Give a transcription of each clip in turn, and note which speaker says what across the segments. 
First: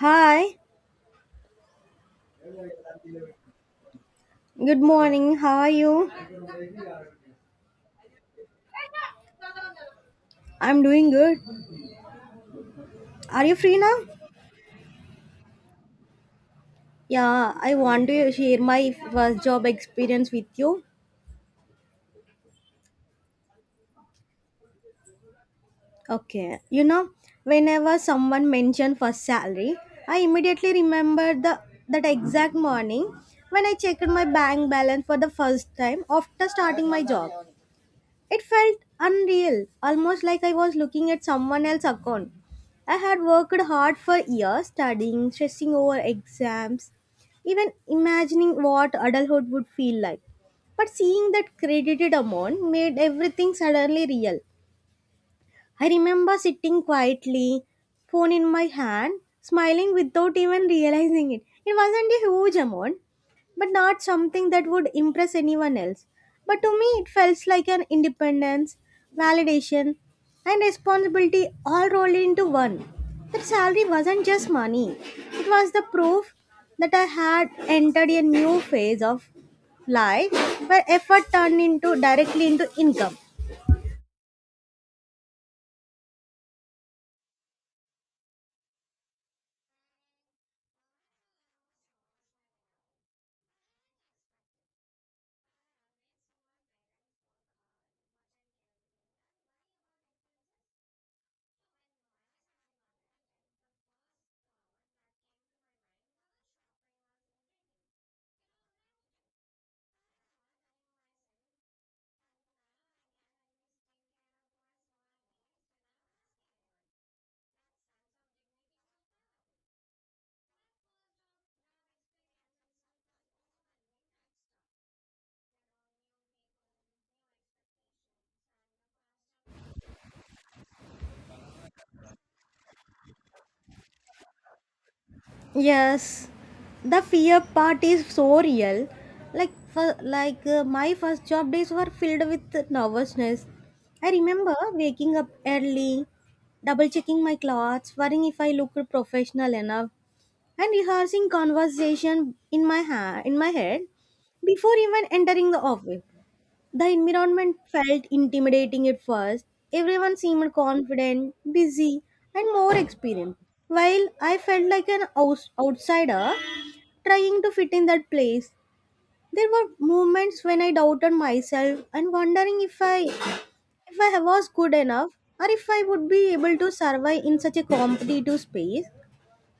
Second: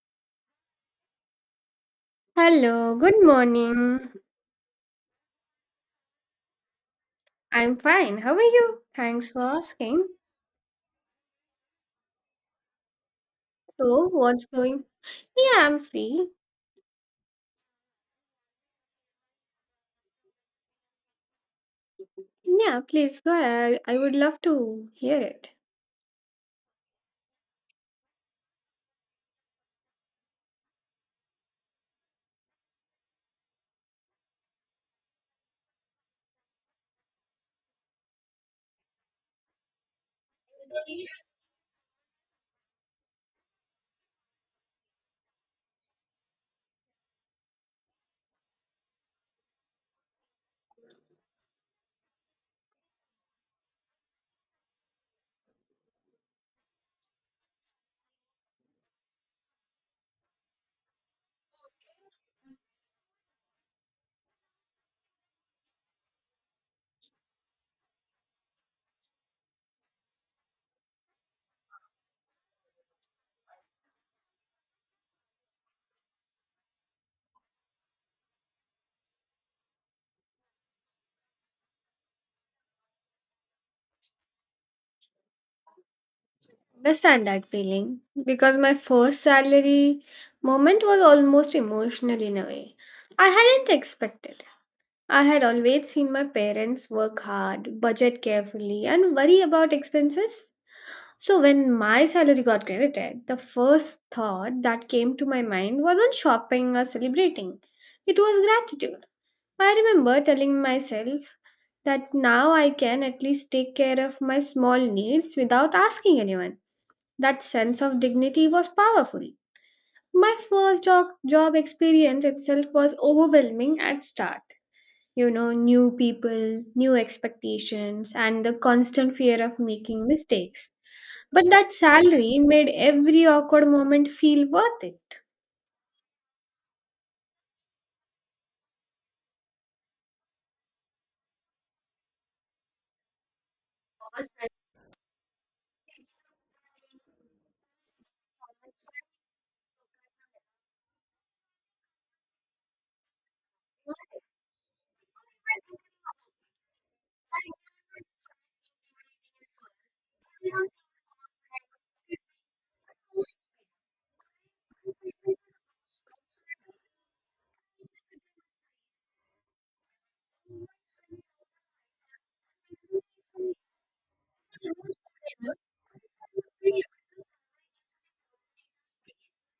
Speaker 1: Hi,
Speaker 2: Hello, good morning.
Speaker 1: good morning. How are you?
Speaker 2: I'm fine. How are you? Thanks for asking.
Speaker 1: I'm doing good. Are you free now?
Speaker 2: So, what's going? Yeah, I'm free.
Speaker 1: Yeah, I want to share my first job experience with you.
Speaker 2: Yeah, please go ahead. I would love to hear it.
Speaker 1: Okay, you know, whenever someone mentioned first salary, I immediately remembered the that exact morning when I checked my bank balance for the first time after starting my job. It felt unreal, almost like I was looking at someone else's account. I had worked hard for years studying, stressing over exams, even imagining what adulthood would feel like. But seeing that credited amount made everything suddenly real. I remember sitting quietly, phone in my hand, smiling without even realizing it. It wasn't a huge amount, but not something that would impress anyone else. But to me, it felt like an independence, validation, and responsibility all rolled into one. That salary wasn't just money, it was the proof that I had entered a new phase of life where effort turned into directly into income.
Speaker 2: Understand that feeling because my first salary moment was almost emotional in a way. I hadn't expected. I had always seen my parents work hard, budget carefully, and worry about expenses. So when my salary got credited, the first thought that came to my mind wasn't shopping or celebrating. It was gratitude. I remember telling myself that now I can at least take care of my small needs without asking anyone. That sense of dignity was powerful. My first job experience itself was overwhelming at start. You know, new people, new expectations and the constant fear of making mistakes. But that salary made every awkward moment feel worth it.
Speaker 1: Yes, the fear part is so real. Like, for, like My first job days were filled with nervousness. I remember waking up early, double checking my clothes, worrying if I looked professional enough, and rehearsing conversation in my head before even entering the office. The environment felt intimidating at first. Everyone seemed confident, busy, and more experienced, while I felt like an outsider trying to fit in that place. There were moments when I doubted myself and wondering if I was good enough or if I would be able to survive in such a competitive space.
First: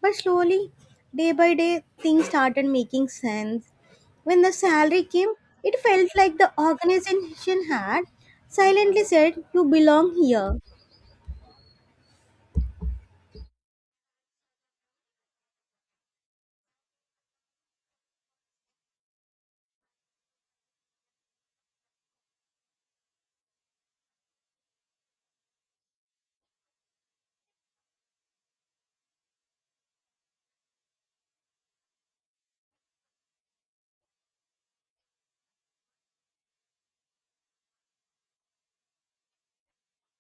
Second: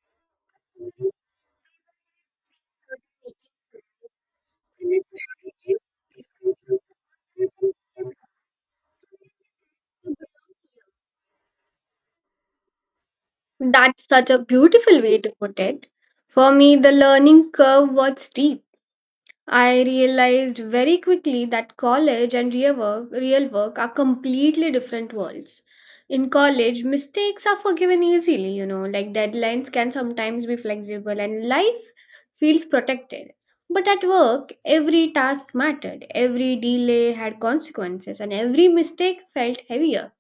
Speaker 1: But slowly, day by day, things started making sense. When the salary came, it felt like the organization had silently said, "You belong here."
Speaker 2: That's such a beautiful way to put it. For me, the learning curve was steep. I realized very quickly that college and real work are completely different worlds. In college, mistakes are forgiven easily, you know, like deadlines can sometimes be flexible and life feels protected. But at work, every task mattered, every delay had consequences, and every mistake felt heavier.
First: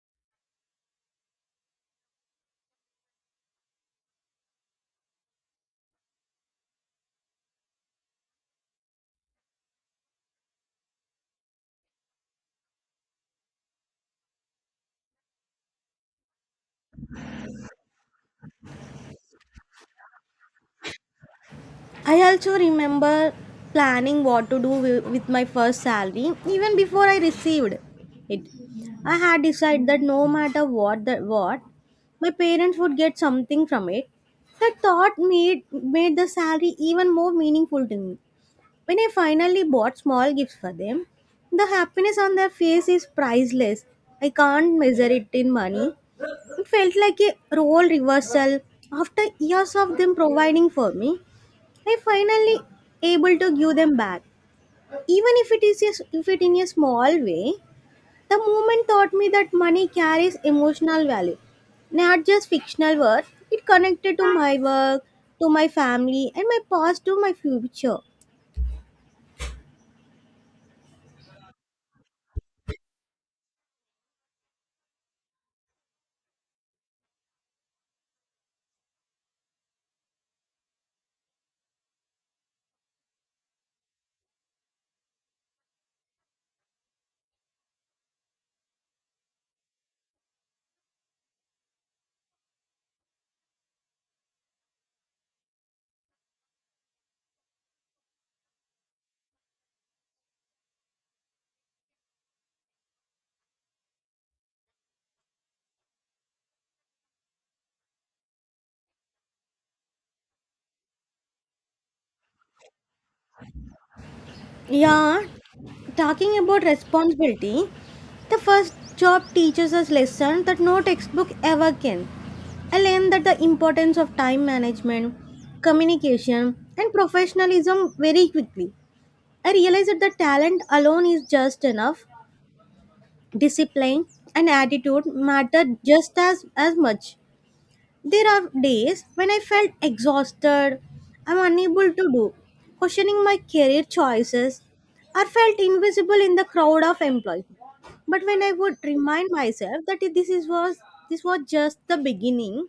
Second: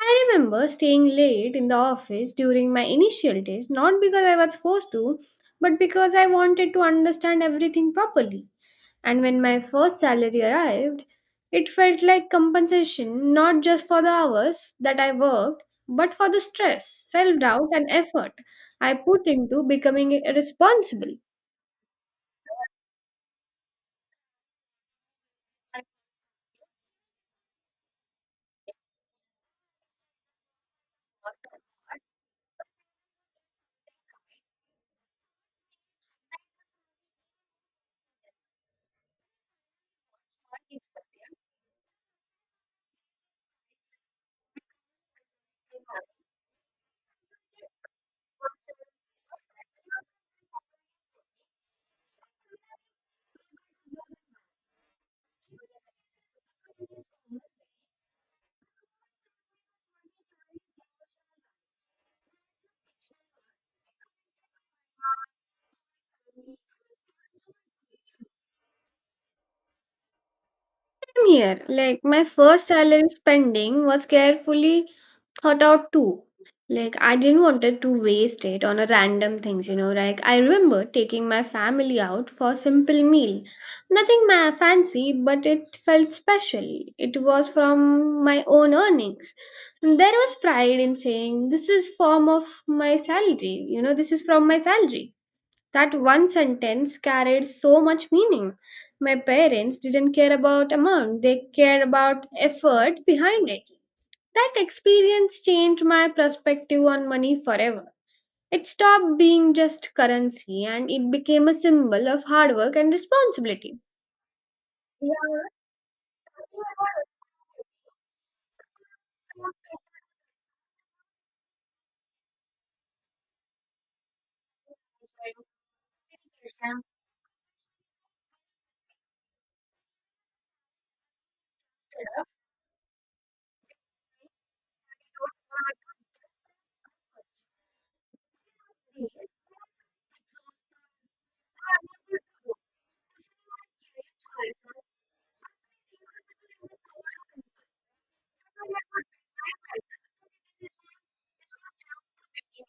Speaker 2: I remember staying late in the office during my initial days, not because I was forced to, but because I wanted to understand everything properly. And when my first salary arrived, it felt like compensation not just for the hours that I worked, but for the stress, self doubt, and effort I put into becoming responsible.
Speaker 1: I also remember planning what to do with my first salary even before I received it. I had decided that no matter what, my parents would get something from it. That thought made the salary even more meaningful to me. When I finally bought small gifts for them, the happiness on their face is priceless. I can't measure it in money. It felt like a role reversal. After years of them providing for me, I finally able to give them back. Even if it is if it in a small way, the moment taught me that money carries emotional value, not just fictional worth. It connected to my work, to my family, and my past to my future.
Speaker 2: Same here, like my first salary spending was carefully thought out too. Like I didn't wanted to waste it on a random things, you know. Like I remember taking my family out for a simple meal. Nothing fancy, but it felt special. It was from my own earnings. And there was pride in saying this is form of my salary, you know, this is from my salary. That one sentence carried so much meaning. My parents didn't care about amount, they cared about effort behind it. That experience changed my perspective on money forever. It stopped being just currency and it became a symbol of hard work and responsibility.
Speaker 1: Yeah, talking about responsibility, the first job teaches us lesson that no textbook ever can. I learned that the importance of time management, communication, and professionalism very quickly. I realized that the talent alone is just enough. Discipline and attitude matter as much. There are days when I felt exhausted, I'm unable to do, questioning my career choices, or felt invisible in the crowd of employees. But when I would remind myself that this was just the beginning,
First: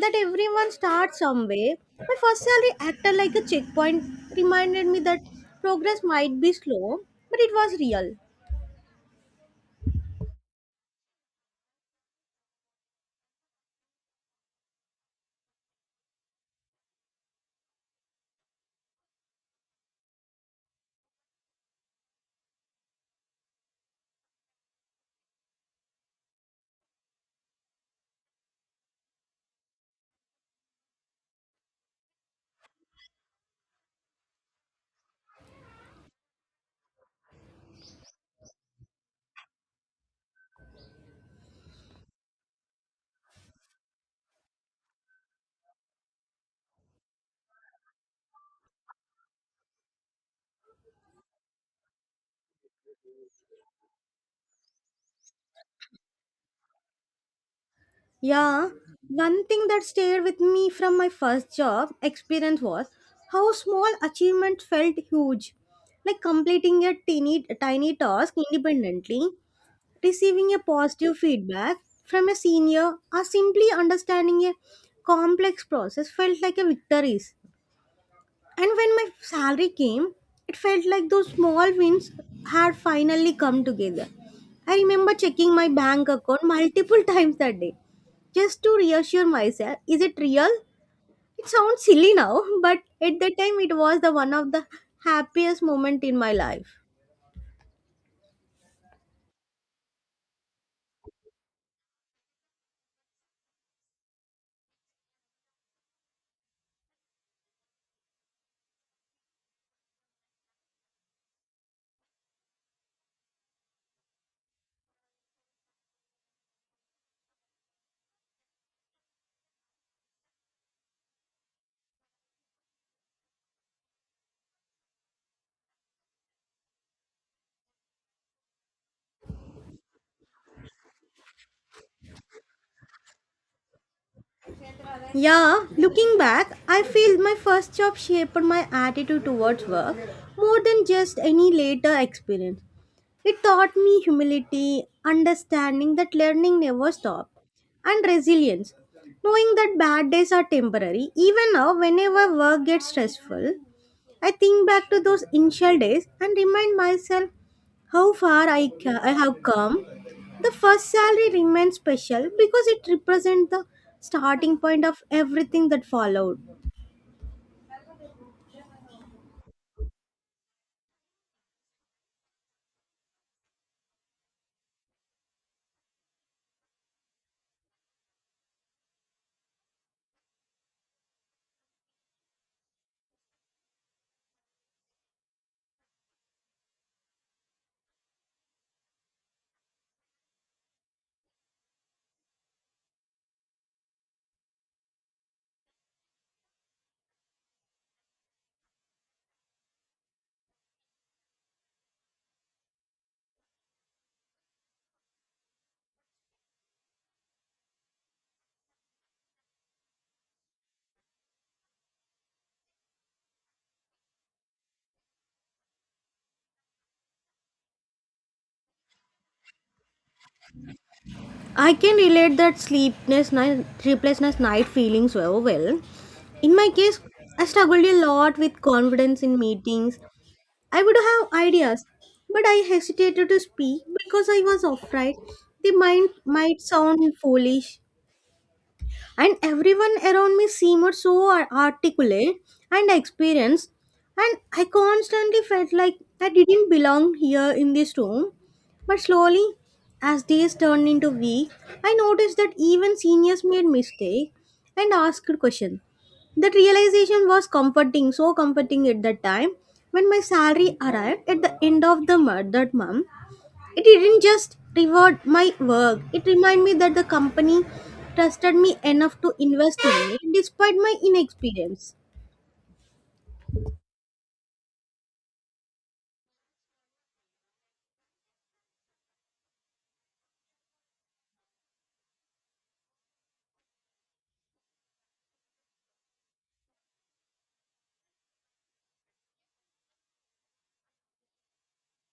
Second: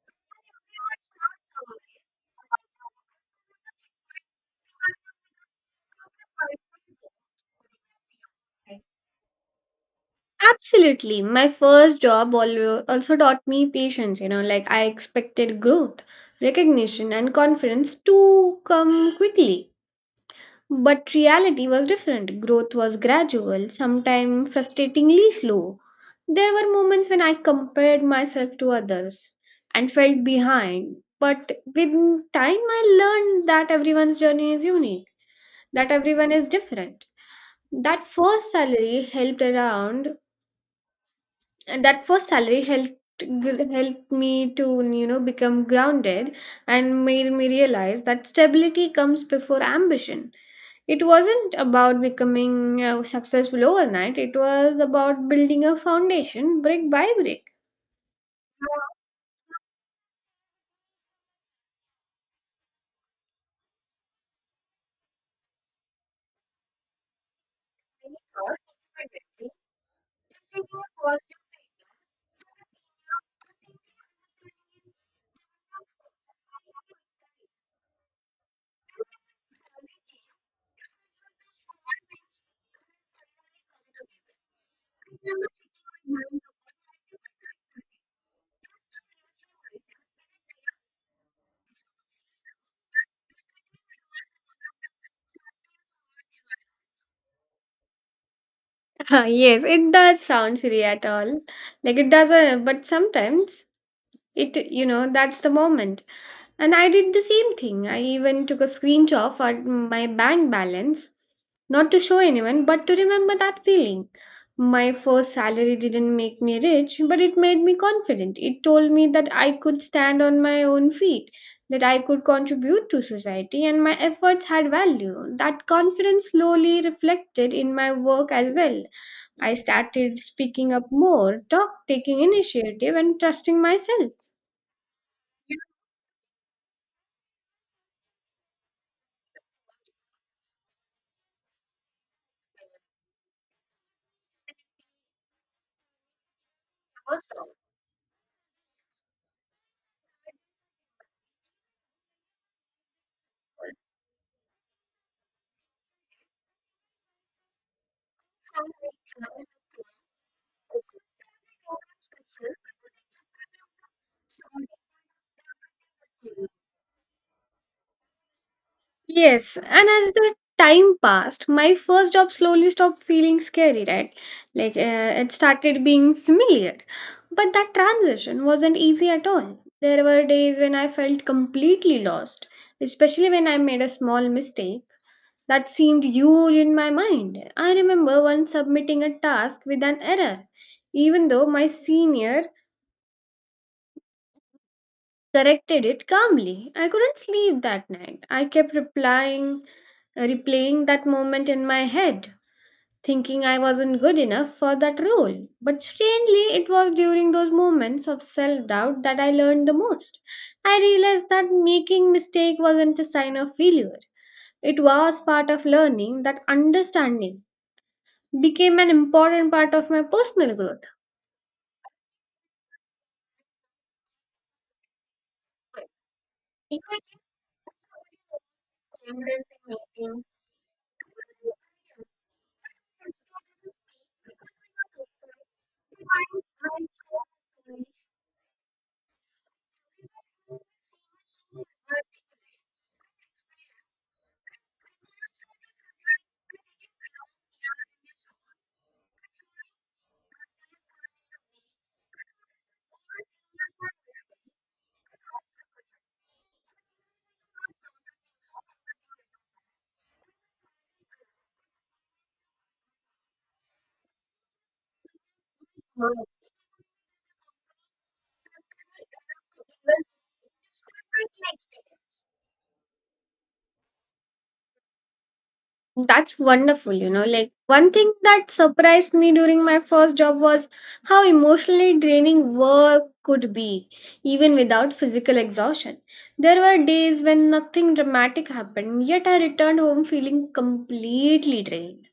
Speaker 1: that everyone starts somewhere, my first salary acted like a checkpoint, reminded me that progress might be slow, but it was real.
Speaker 2: Absolutely. My first job also taught me patience, you know, like I expected growth, recognition, and confidence to come quickly. But reality was different. Growth was gradual, sometimes frustratingly slow. There were moments when I compared myself to others and felt behind. But with time, I learned that everyone's journey is unique, that everyone is different. That first salary helped around, and that first salary helped helped me to become grounded and made me realize that stability comes before ambition. It wasn't about becoming successful overnight, it was about building a foundation brick by brick.
Speaker 1: Yeah, one thing that stayed with me from my first job experience was how small achievements felt huge. Like completing a tiny, tiny task independently, receiving a positive feedback from a senior, or simply understanding a complex process felt like a victory. And when my salary came, it felt like those small wins had finally come together. I remember checking my bank account multiple times that day just to reassure myself, is it real? It sounds silly now, but at that time it was the one of the happiest moment in my life.
Speaker 2: Yes, it does sound silly at all. Like it doesn't, but sometimes it, you know, that's the moment. And I did the same thing. I even took a screenshot of my bank balance, not to show anyone but to remember that feeling. My first salary didn't make me rich, but it made me confident. It told me that I could stand on my own feet, that I could contribute to society and my efforts had value. That confidence slowly reflected in my work as well. I started speaking up more, talk taking initiative and trusting myself.
Speaker 1: Yeah, looking back, I feel my first job shaped my attitude towards work more than just any later experience. It taught me humility, understanding that learning never stops, and resilience. Knowing that bad days are temporary, even now, whenever work gets stressful, I think back to those initial days and remind myself how far I have come. The first salary remains special because it represents the starting point of everything that followed.
Speaker 2: Yes, and as the time passed, my first job slowly stopped feeling scary, right? Like it started being familiar. But that transition wasn't easy at all. There were days when I felt completely lost, especially when I made a small mistake that seemed huge in my mind. I remember once submitting a task with an error, even though my senior corrected it calmly. I couldn't sleep that night. Replaying that moment in my head, thinking I wasn't good enough for that role. But strangely, it was during those moments of self doubt that I learned the most. I realized that making mistake wasn't a sign of failure. It was part of learning. That understanding became an important part of my personal growth.
Speaker 1: I can relate that sleeplessness night feeling so well. In my case, I struggled a lot with confidence in meetings. I would have ideas, but I hesitated to speak because I was afraid they might sound foolish. And everyone around me seemed so articulate and experienced, and I constantly felt like I didn't belong here in this room. But slowly, as days turned into weeks, I noticed that even seniors made mistakes and asked questions. That realization was comforting so comforting at that time. When my salary arrived at the end of the month that month, it didn't just reward my work, it reminded me that the company trusted me enough to invest in me despite my inexperience.
Speaker 2: That's wonderful, you know. Like, one thing that surprised me during my first job was how emotionally draining work could be, even without physical exhaustion. There were days when nothing dramatic happened, yet I returned home feeling completely drained.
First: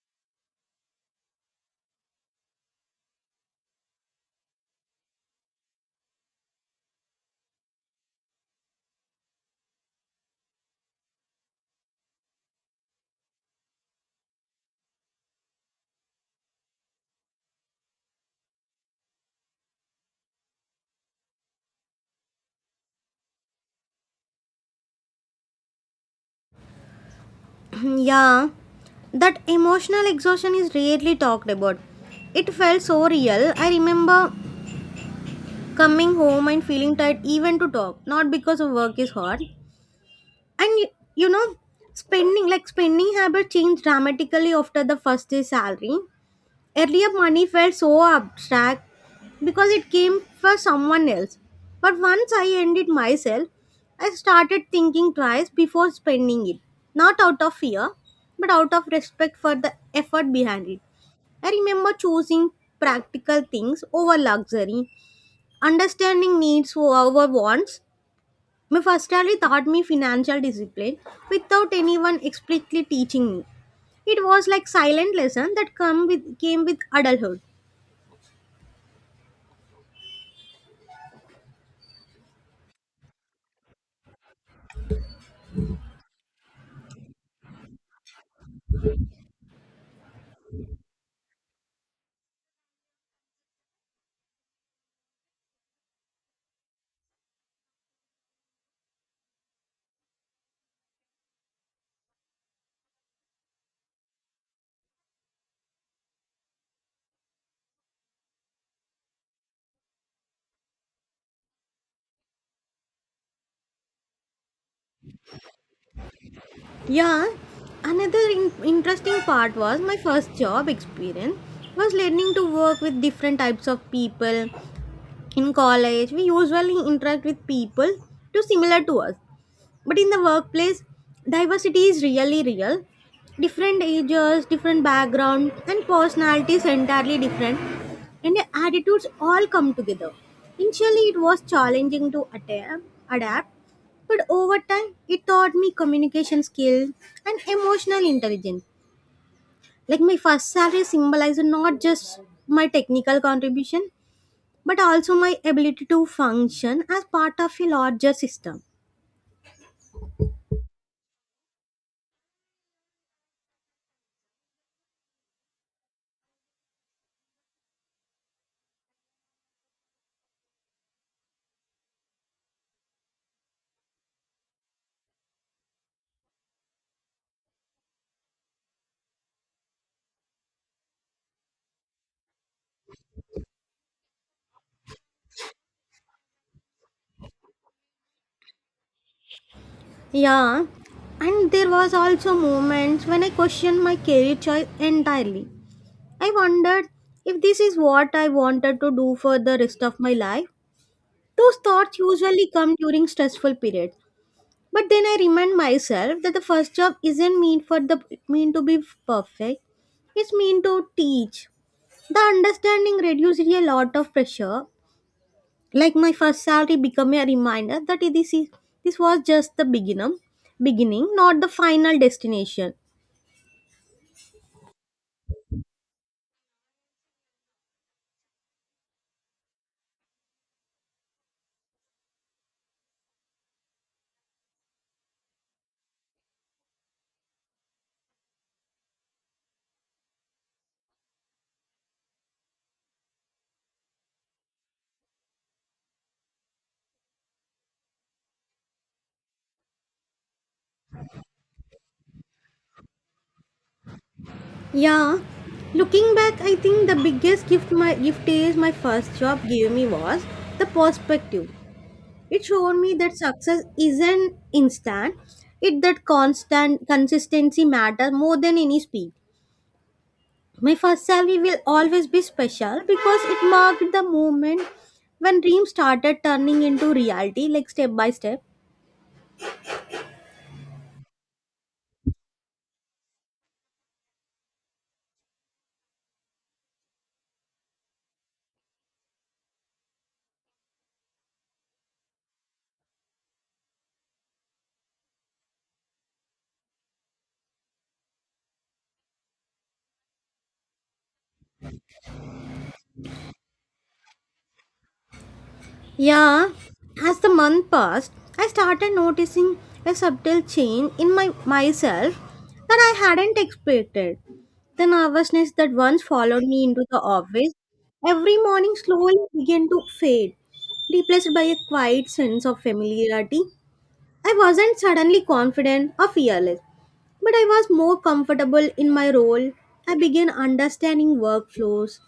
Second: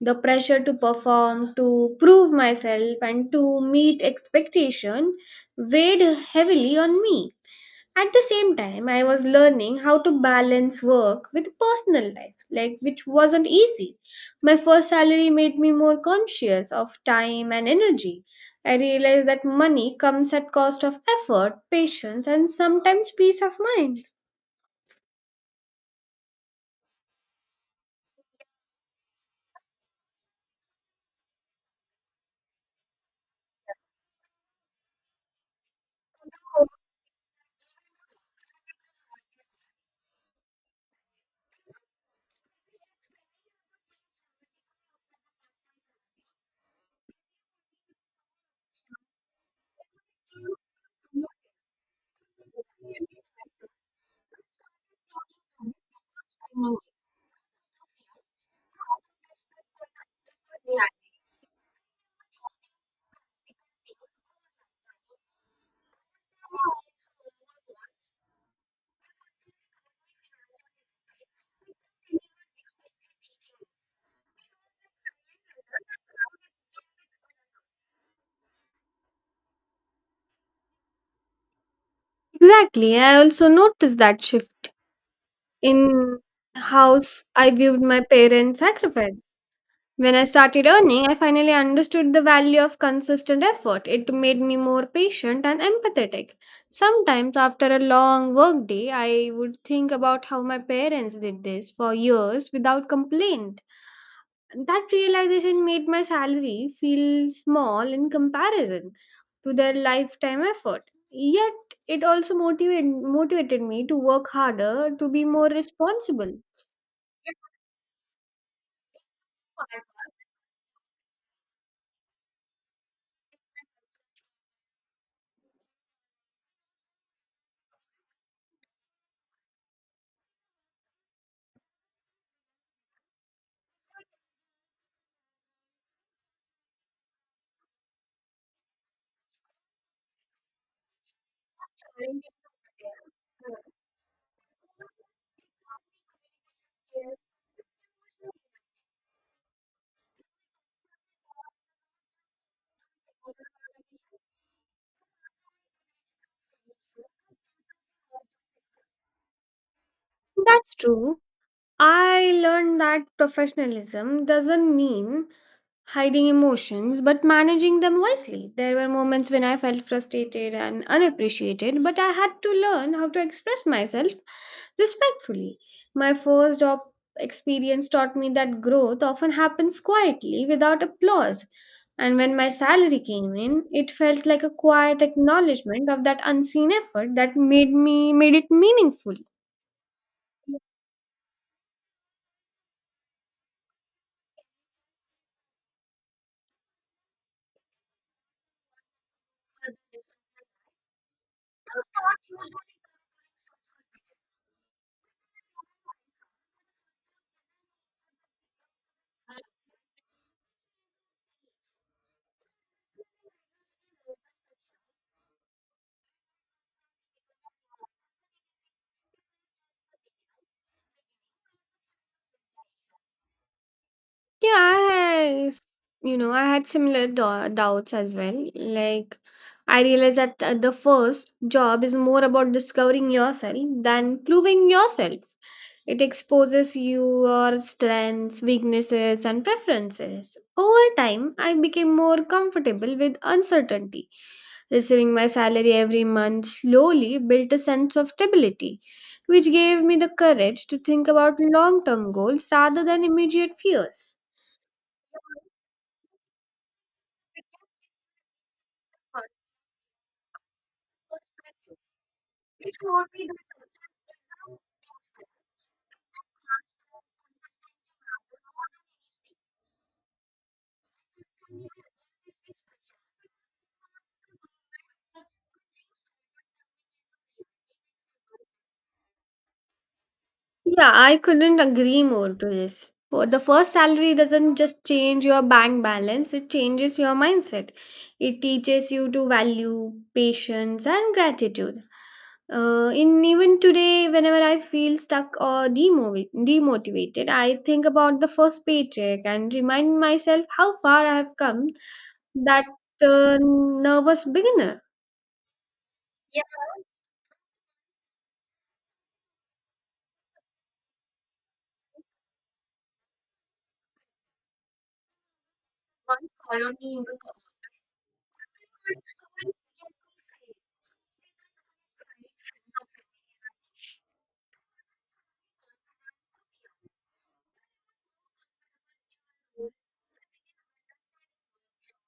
Speaker 2: The pressure to perform, to prove myself, and to meet expectation weighed heavily on me. At the same time, I was learning how to balance work with personal life, like which wasn't easy. My first salary made me more conscious of time and energy. I realized that money comes at cost of effort, patience, and sometimes peace of mind.
Speaker 1: Yeah, that emotional exhaustion is rarely talked about. It felt so real. I remember coming home and feeling tired even to talk, not because of work is hard. And y- you know, spending, spending habits changed dramatically after the first day salary. Earlier, money felt so abstract because it came for someone else. But once I earned it myself, I started thinking twice before spending it. Not out of fear, but out of respect for the effort behind it. I remember choosing practical things over luxury, understanding needs over wants. My first salary taught me financial discipline without anyone explicitly teaching me. It was like silent lesson that came with adulthood.
Speaker 2: Exactly. I also noticed that shift in how I viewed my parents' sacrifice. When I started earning, I finally understood the value of consistent effort. It made me more patient and empathetic. Sometimes, after a long workday, I would think about how my parents did this for years without complaint. That realization made my salary feel small in comparison to their lifetime effort. Yet, it also motivated me to work harder, to be more responsible.
Speaker 1: Yeah, another interesting part was my first job experience was learning to work with different types of people. In college, we usually interact with people too similar to us, but in the workplace diversity is really real. Different ages, different background, and personalities entirely different, and the attitudes all come together. Initially it was challenging to adapt, but over time it taught me communication skills and emotional intelligence. Like my first salary symbolized not just my technical contribution but also my ability to function as part of a larger system.
Speaker 2: That's true. I learned that professionalism doesn't mean hiding emotions but managing them wisely. There were moments when I felt frustrated and unappreciated, but I had to learn how to express myself respectfully. My first job experience taught me that growth often happens quietly without applause, and when my salary came in, it felt like a quiet acknowledgement of that unseen effort that made it meaningful.
Speaker 1: Yeah, and there was also moments when I questioned my career choice entirely. I wondered if this is what I wanted to do for the rest of my life. Those thoughts usually come during stressful periods. But then I remind myself that the first job isn't meant for the meant to be perfect. It's meant to teach. The understanding reduces a lot of pressure. Like my first salary became a reminder that this was just the beginning, not the final destination.
Speaker 2: Yeah, I s- you know, I had similar doubts as well. Like, I realized that the first job is more about discovering yourself than proving yourself. It exposes your strengths, weaknesses, and preferences. Over time, I became more comfortable with uncertainty. Receiving my salary every month slowly built a sense of stability, which gave me the courage to think about long term goals rather than immediate fears.
Speaker 1: Yeah, looking back, I think the biggest gift my gift is my first job gave me was the perspective. It showed me that success isn't instant, it that constant consistency matters more than any speed. My first salary will always be special because it marked the moment when dreams started turning into reality, like step by step.
Speaker 2: Yeah, I couldn't agree more to this. For the first salary doesn't just change your bank balance, it changes your mindset. It teaches you to value patience and gratitude. In even today, whenever I feel stuck or demotivated, I think about the first paycheck and remind myself how far I have come that nervous beginner.
Speaker 1: Yeah, as the month passed, I started noticing a subtle change in my myself that I hadn't expected. The nervousness that once followed me into the office every morning slowly began to fade, replaced by a quiet sense of familiarity. I wasn't suddenly confident or fearless, but I was more comfortable in my role. I began understanding workflows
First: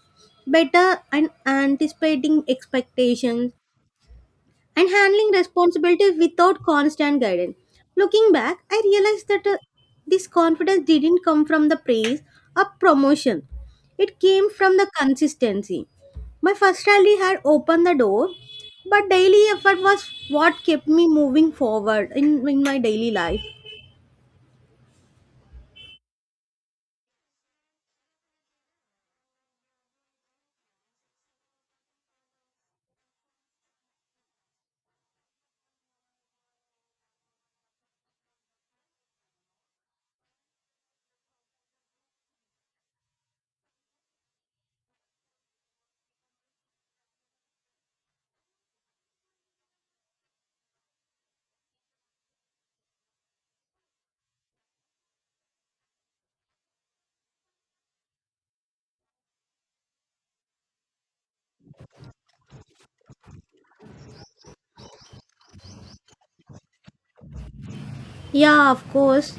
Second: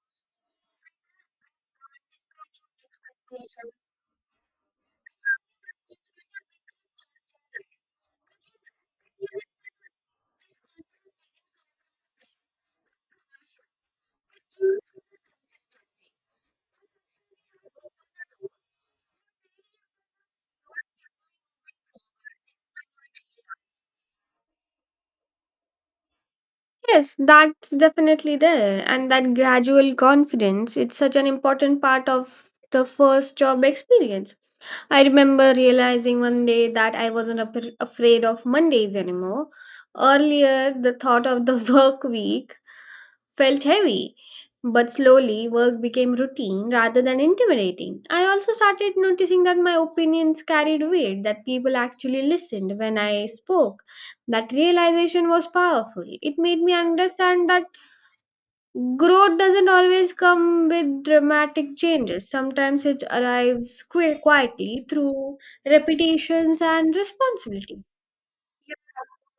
Speaker 1: better and anticipating expectations and handling responsibilities without constant guidance. Looking back, I realized that this confidence didn't come from the praise or promotion, it came from the consistency. My first rally had opened the door, but daily effort was what kept me moving forward in my daily life.
Speaker 2: Yes, that's definitely there. And that gradual confidence, it's such an important part of the first job experience. I remember realizing one day that I wasn't afraid of Mondays anymore. Earlier, the thought of the work week felt heavy, but slowly work became routine rather than intimidating. I also started noticing that my opinions carried weight, that people actually listened when I spoke. That realization was powerful. It made me understand that growth doesn't always come with dramatic changes. Sometimes it arrives quietly through repetitions and responsibility.
Speaker 1: Yeah, of course.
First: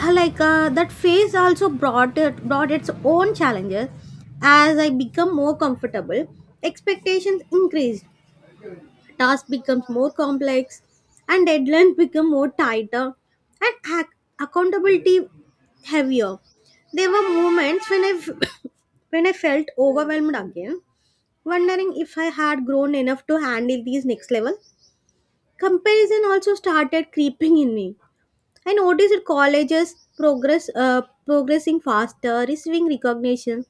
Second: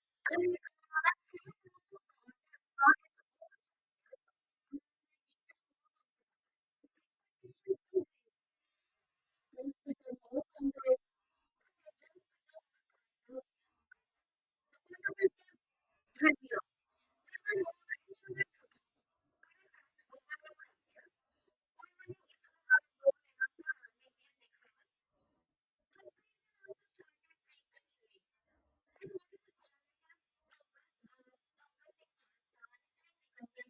Speaker 1: That phase also brought its own challenges. As I become more comfortable, expectations increased, tasks becomes more complex, and deadlines become more tighter, and accountability heavier. There were moments when when I felt overwhelmed again, wondering if I had grown enough to handle these next level. Comparison also started creeping in me. I noticed colleges progressing faster, receiving recognition,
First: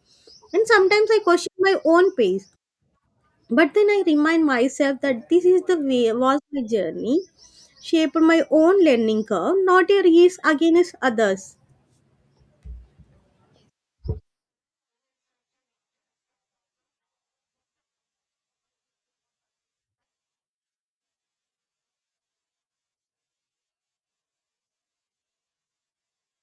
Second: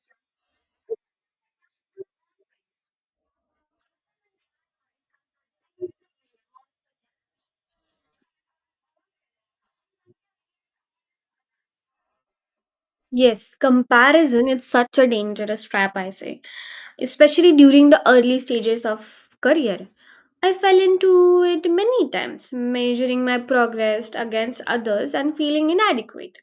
Speaker 1: and sometimes I questioned my own pace. But then I remind myself that this is the way was my journey, shaped my own learning curve, not a race against others.
Speaker 2: Yes, comparison is such a dangerous trap, I say, especially during the early stages of career. I fell into it many times, measuring my progress against others and feeling inadequate.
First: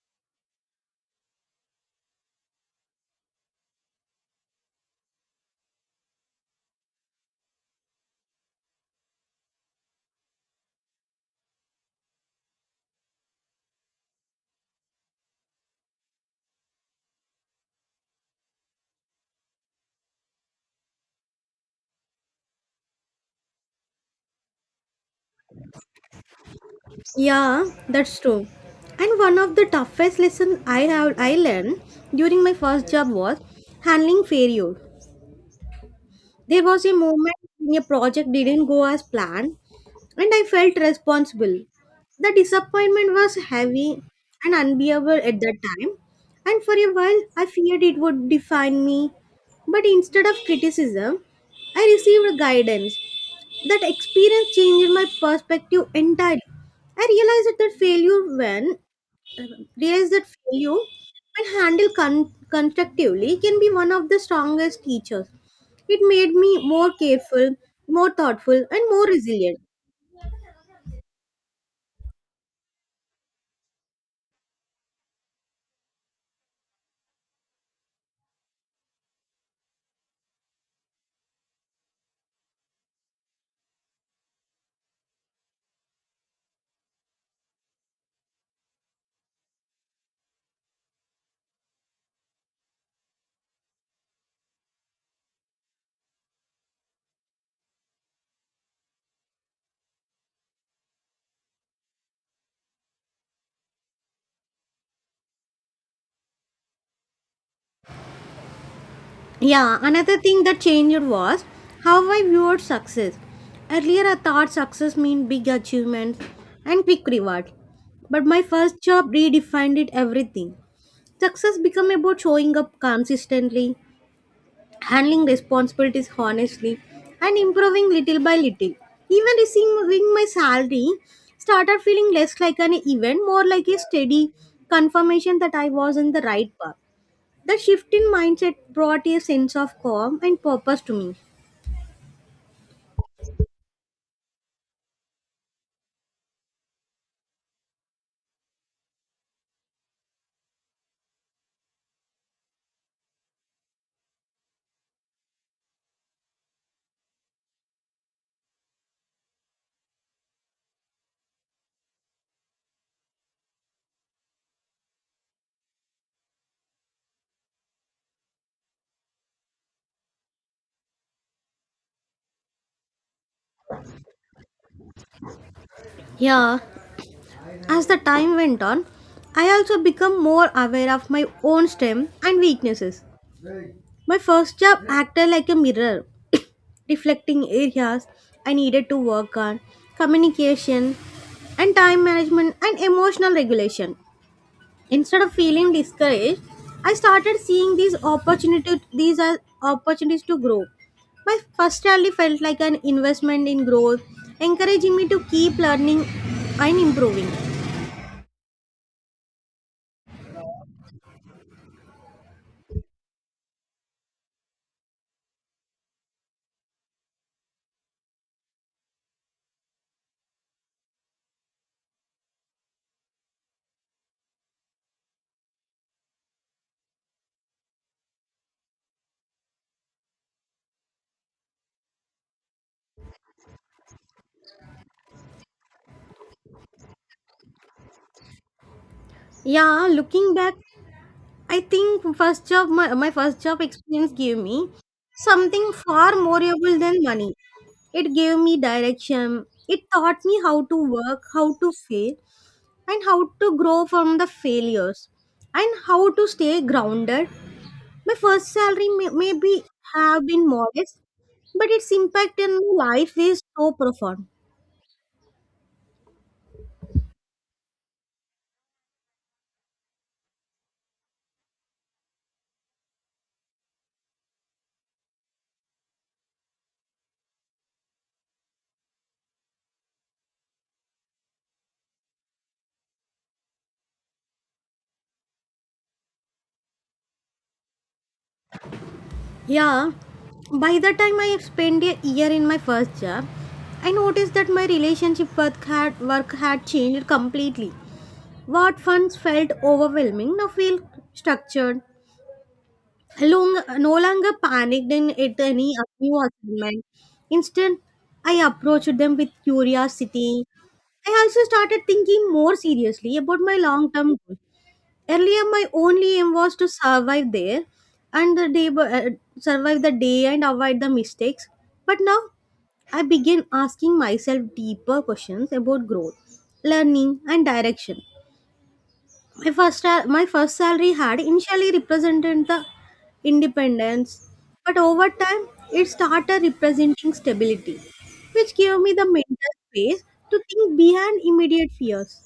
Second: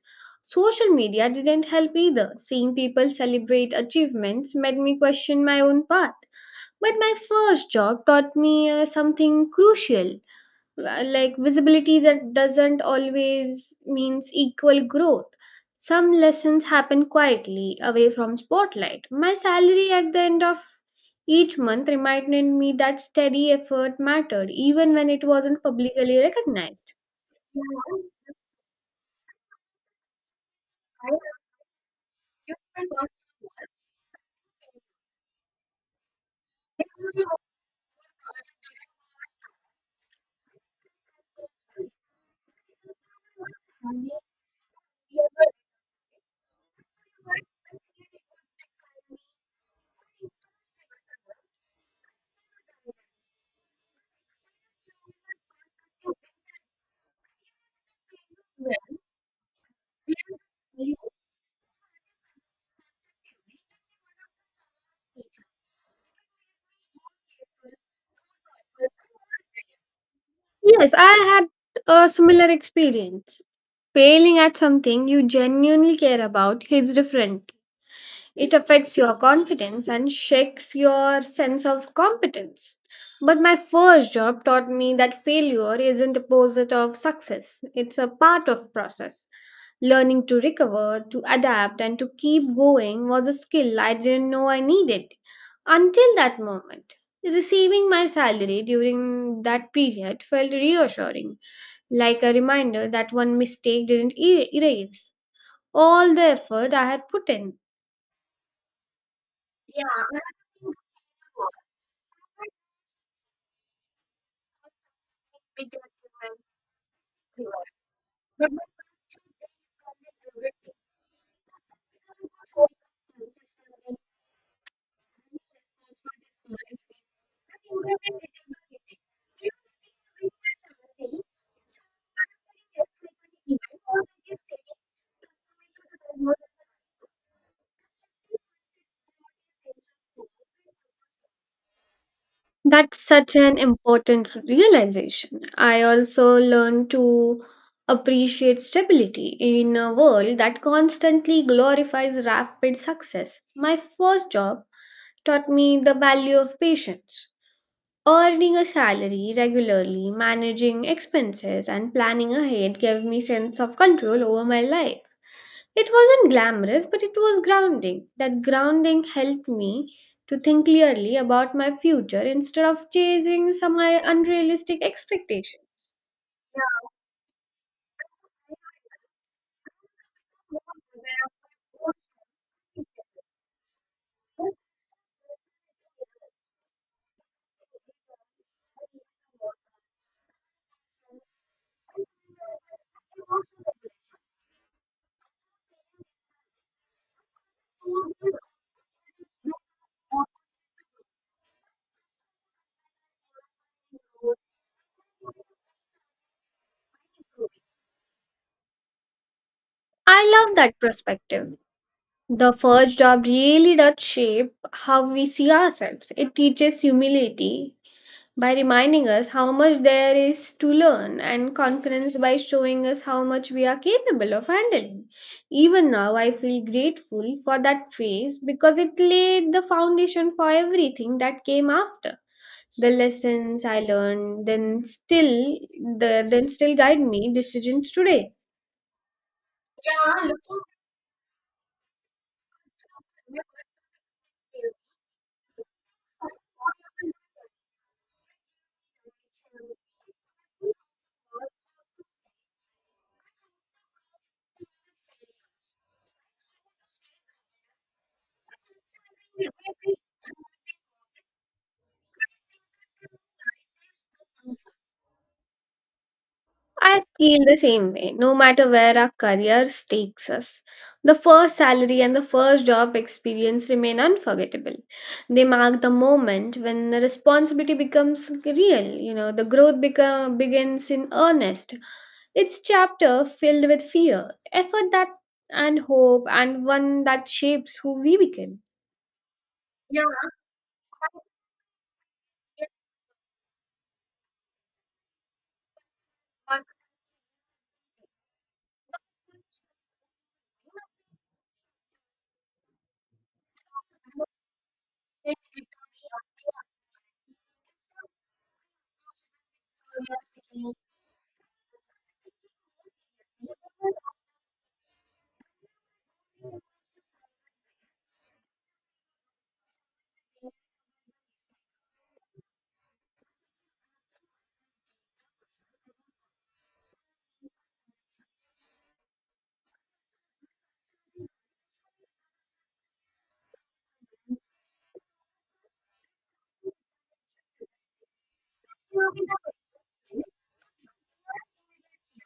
Speaker 2: Social media didn't help either. Seeing people celebrate achievements made me question my own path. But my first job taught me something crucial, like visibility that doesn't always means equal growth. Some lessons happen quietly away from spotlight. My salary at the end of each month reminded me that steady effort mattered even when it wasn't publicly recognized.
Speaker 1: Yeah, that's true. And one of the toughest lessons I learned during my first job was handling failure. There was a moment when a project didn't go as planned, and I felt responsible. The disappointment was heavy and unbearable at that time, and for a while I feared it would define me. But instead of criticism, I received guidance. That experience changed my perspective entirely. I realized that failure when Realize that failure, when handled constructively, can be one of the strongest teachers. It made me more careful, more thoughtful, and more resilient.
Speaker 2: Yes, I had a similar experience. Failing at something you genuinely care about hits different. It affects your confidence and shakes your sense of competence. But my first job taught me that failure isn't opposite of success. It's a part of process. Learning to recover, to adapt and to keep going was a skill I didn't know I needed until that moment. Receiving my salary during that period felt reassuring, like a reminder that one mistake didn't erase all the effort I had put in.
Speaker 1: Yeah, another thing that changed was how I viewed success. Earlier, I thought success meant big achievements and quick rewards, but my first job redefined it everything. Success became about showing up consistently, handling responsibilities honestly and improving little by little. Even receiving my salary started feeling less like an event, more like a steady confirmation that I was on the right path. The shift in mindset brought a sense of calm and purpose to me.
Speaker 2: That's such an important realization. I also learned to appreciate stability in a world that constantly glorifies rapid success. My first job taught me the value of patience. Earning a salary regularly, managing expenses, and planning ahead gave me sense of control over my life. It wasn't glamorous, but it was grounding. That grounding helped me to think clearly about my future instead of chasing some unrealistic expectations.
Speaker 1: Yeah, as the time went on, I also became more aware of my own strengths and weaknesses. My first job acted like a mirror, reflecting areas I needed to work on communication and time management and emotional regulation. Instead of feeling discouraged, I started seeing these are opportunities to grow. My first salary felt like an investment in growth, encouraging me to keep learning and improving.
Speaker 2: I love that perspective. The first job really does shape how we see ourselves. It teaches humility by reminding us how much there is to learn and confidence by showing us how much we are capable of handling. Even now, I feel grateful for that phase because it laid the foundation for everything that came after. The lessons I learned then still guide me decisions today.
Speaker 1: Yeah, looking back, I think my first job experience gave me something far more valuable than money. It gave me direction. It taught me how to work, how to fail, and how to grow from the failures, and how to stay grounded. My first salary maybe have been modest, but its impact in my life is so profound.
Speaker 2: I feel the same way, no matter where our careers takes us. The first salary and the first job experience remain unforgettable. They mark the moment when the responsibility becomes real, you know, the begins in earnest. It's chapter filled with fear, effort that and hope, and one that shapes who we become.
Speaker 1: Yeah, by the time I spent a year in my first job, I noticed that my relationship work had changed completely. What once felt overwhelming now feel structured. No longer panicked in at any new assignment. Instead, I approached them with curiosity. I also started thinking more seriously about my long-term goals. Earlier my only aim was to and the day bu- uh, survive the day and avoid the mistakes, but now I began asking myself deeper questions about growth, learning and direction. My first salary had initially represented the independence, but over time it started representing stability, which gave me the mental space to think beyond immediate fears.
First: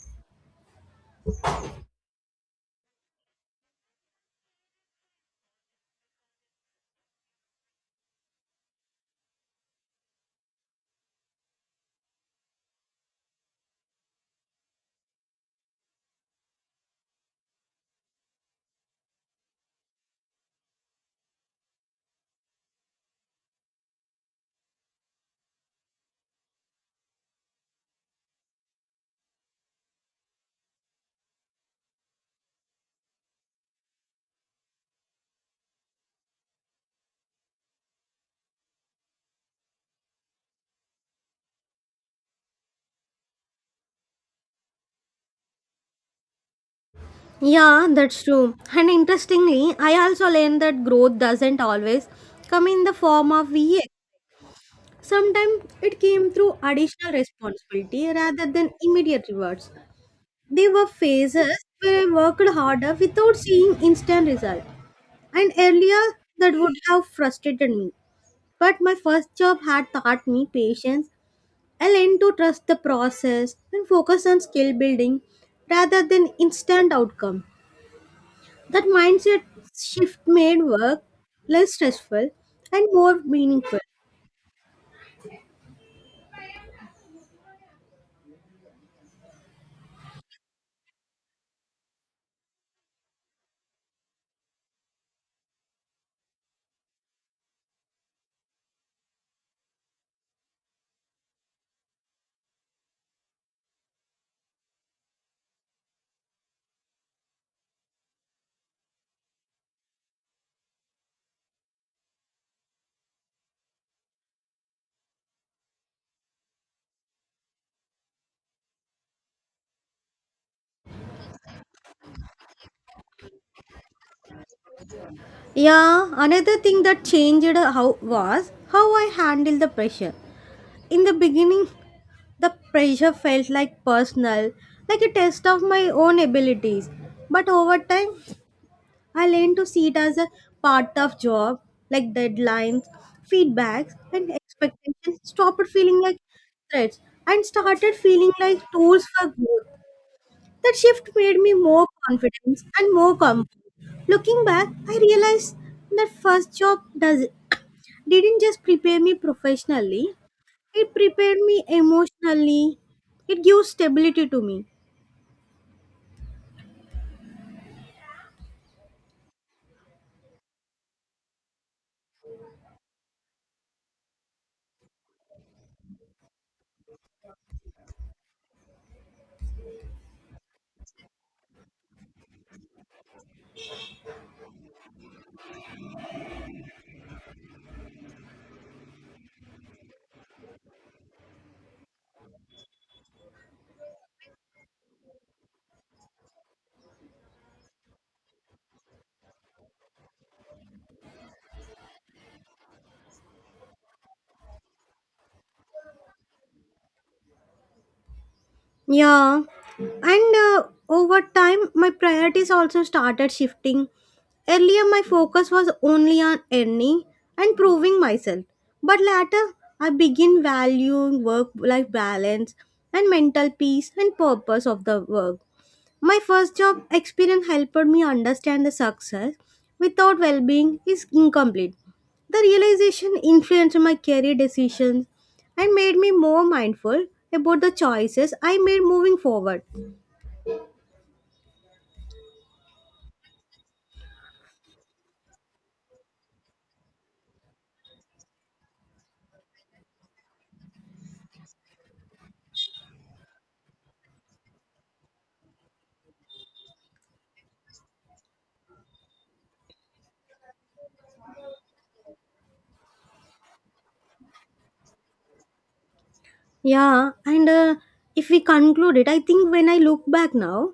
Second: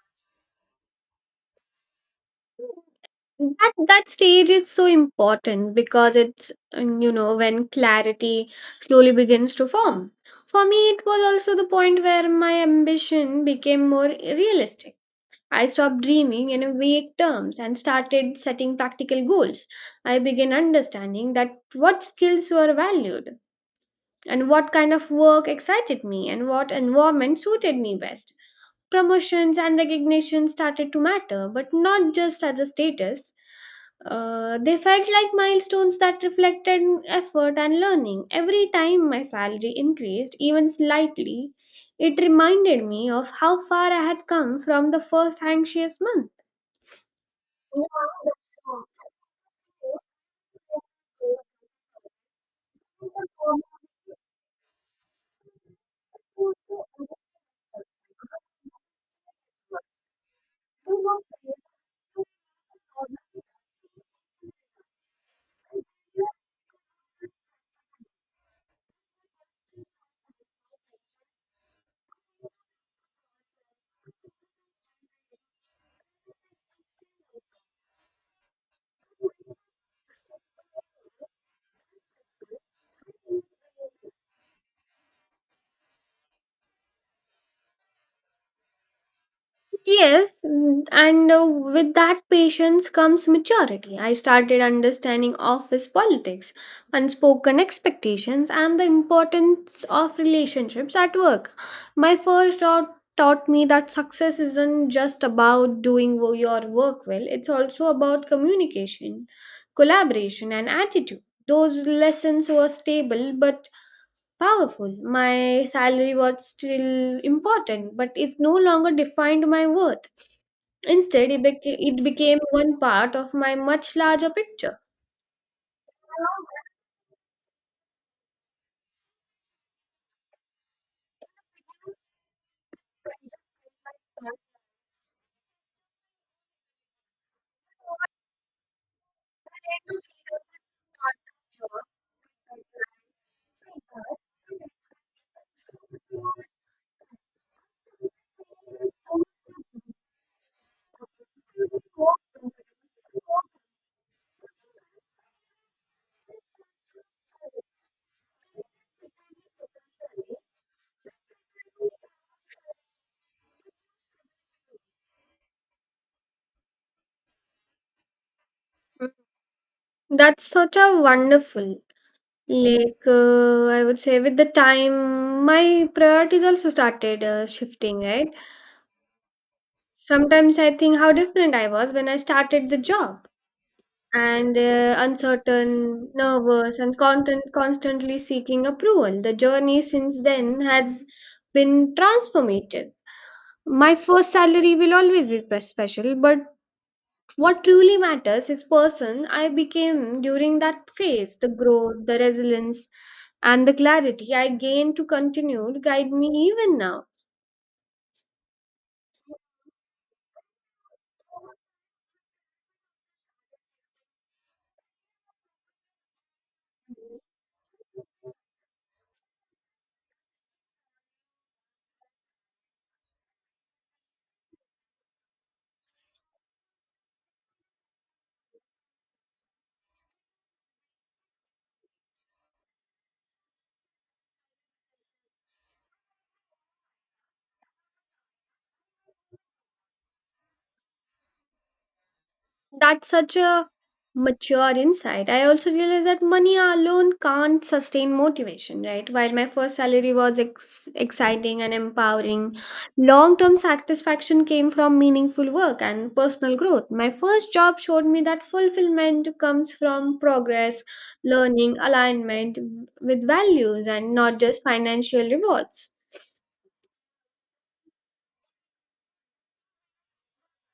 Speaker 2: That stage is so important because it's you know, when clarity slowly begins to form. For me it was also the point where my ambition became more realistic. I stopped dreaming in vague terms and started setting practical goals. I began understanding that what skills were valued, and what kind of work excited me, and what environment suited me best. Promotions and recognition started to matter, but not just as a status. They felt like milestones that reflected effort and learning. Every time my salary increased, even slightly, it reminded me of how far I had come from the first anxious month.
Speaker 1: Yeah, that's true. And interestingly, I also learned that growth doesn't always come in the form of VA. Sometimes it came through additional responsibility rather than immediate rewards. There were phases where I worked harder without seeing instant result. And earlier that would have frustrated me. But my first job had taught me patience. I learned to trust the process and focus on skill building rather than instant outcome. That mindset shift made work less stressful and more meaningful.
Speaker 2: Yes, mm, and with that patience comes maturity. I started understanding office politics, unspoken expectations, and the importance of relationships at work. My first job taught me that success isn't just about doing your work well, it's also about communication, collaboration, and attitude. Those lessons were stable but powerful. My salary was still important, but it's no longer defined my worth. Instead, it became one part of my much larger picture.
Speaker 1: Yeah, another thing that changed how was how I handled the pressure. In the beginning, the pressure felt like personal, like a test of my own abilities. But over time, I learned to see it as a part of job, like deadlines, feedbacks, and expectations. Stopped feeling like threats and started feeling like tools for growth. That shift made me more confident and more calm. Looking back, I realized that first job does didn't just prepare me professionally, it prepared me emotionally. It gives stability to me.
Speaker 2: That's such a wonderful. Like, I would say, with the time, my priorities also started shifting, right? Sometimes I think how different I was when I started the job. And uncertain, nervous, and content, constantly seeking approval. The journey since then has been transformative. My first salary will always be special, but what truly matters is person I became during that phase, the growth, the resilience, and the clarity I gained to continue to guide me even now.
Speaker 1: Yeah, and over time, my priorities also started shifting. Earlier, my focus was only on earning and proving myself, but later, I begin valuing work life balance and mental peace and purpose of the work. My first job experience helped me understand the success without well being is incomplete. The realization influenced my career decisions and made me more mindful about the choices I made moving forward.
Speaker 2: That's such a mature insight. I also realized that money alone can't sustain motivation, right? While my first salary was exciting and empowering, long term satisfaction came from meaningful work and personal growth. My first job showed me that fulfillment comes from progress, learning, alignment with values, and not just financial rewards.
Speaker 1: Yeah, and if we conclude it, I think when I look back now,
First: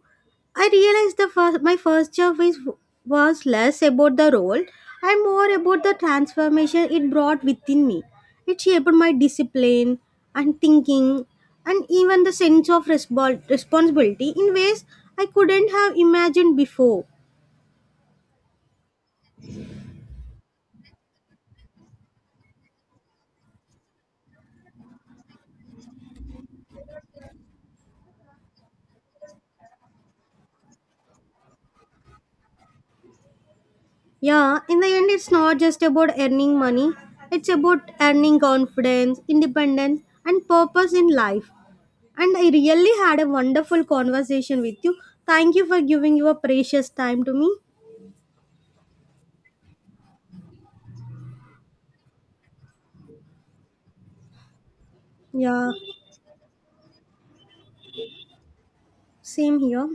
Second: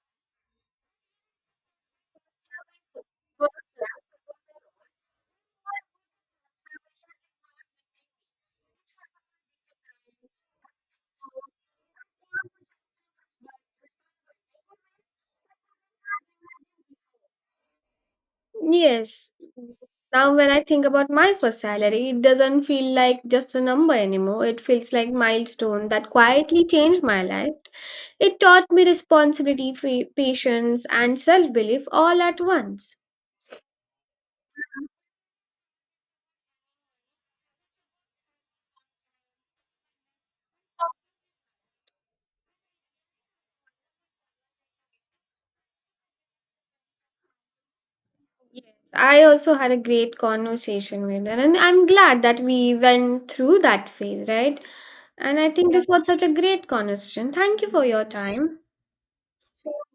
Speaker 1: I realized the was less about the role and more about the transformation it brought within me. It shaped my discipline and thinking and even the sense of responsibility in ways I couldn't have imagined before.
Speaker 2: Yes. Now, when I think about my first salary, it doesn't feel like just a number anymore. It feels like milestone that quietly changed my life. It taught me responsibility, patience, and self-belief all at once.
Speaker 1: Yeah, in the end, it's not just about earning money, it's about earning confidence, independence, and purpose in life. And I really had a wonderful conversation with you. Thank you for giving your precious time to me.
Speaker 2: Yes, I also had a great conversation with her, and I'm glad that we went through that phase, right? And I
Speaker 1: Yeah,
Speaker 2: think this was such a great conversation. Thank you for your time.
Speaker 1: same here.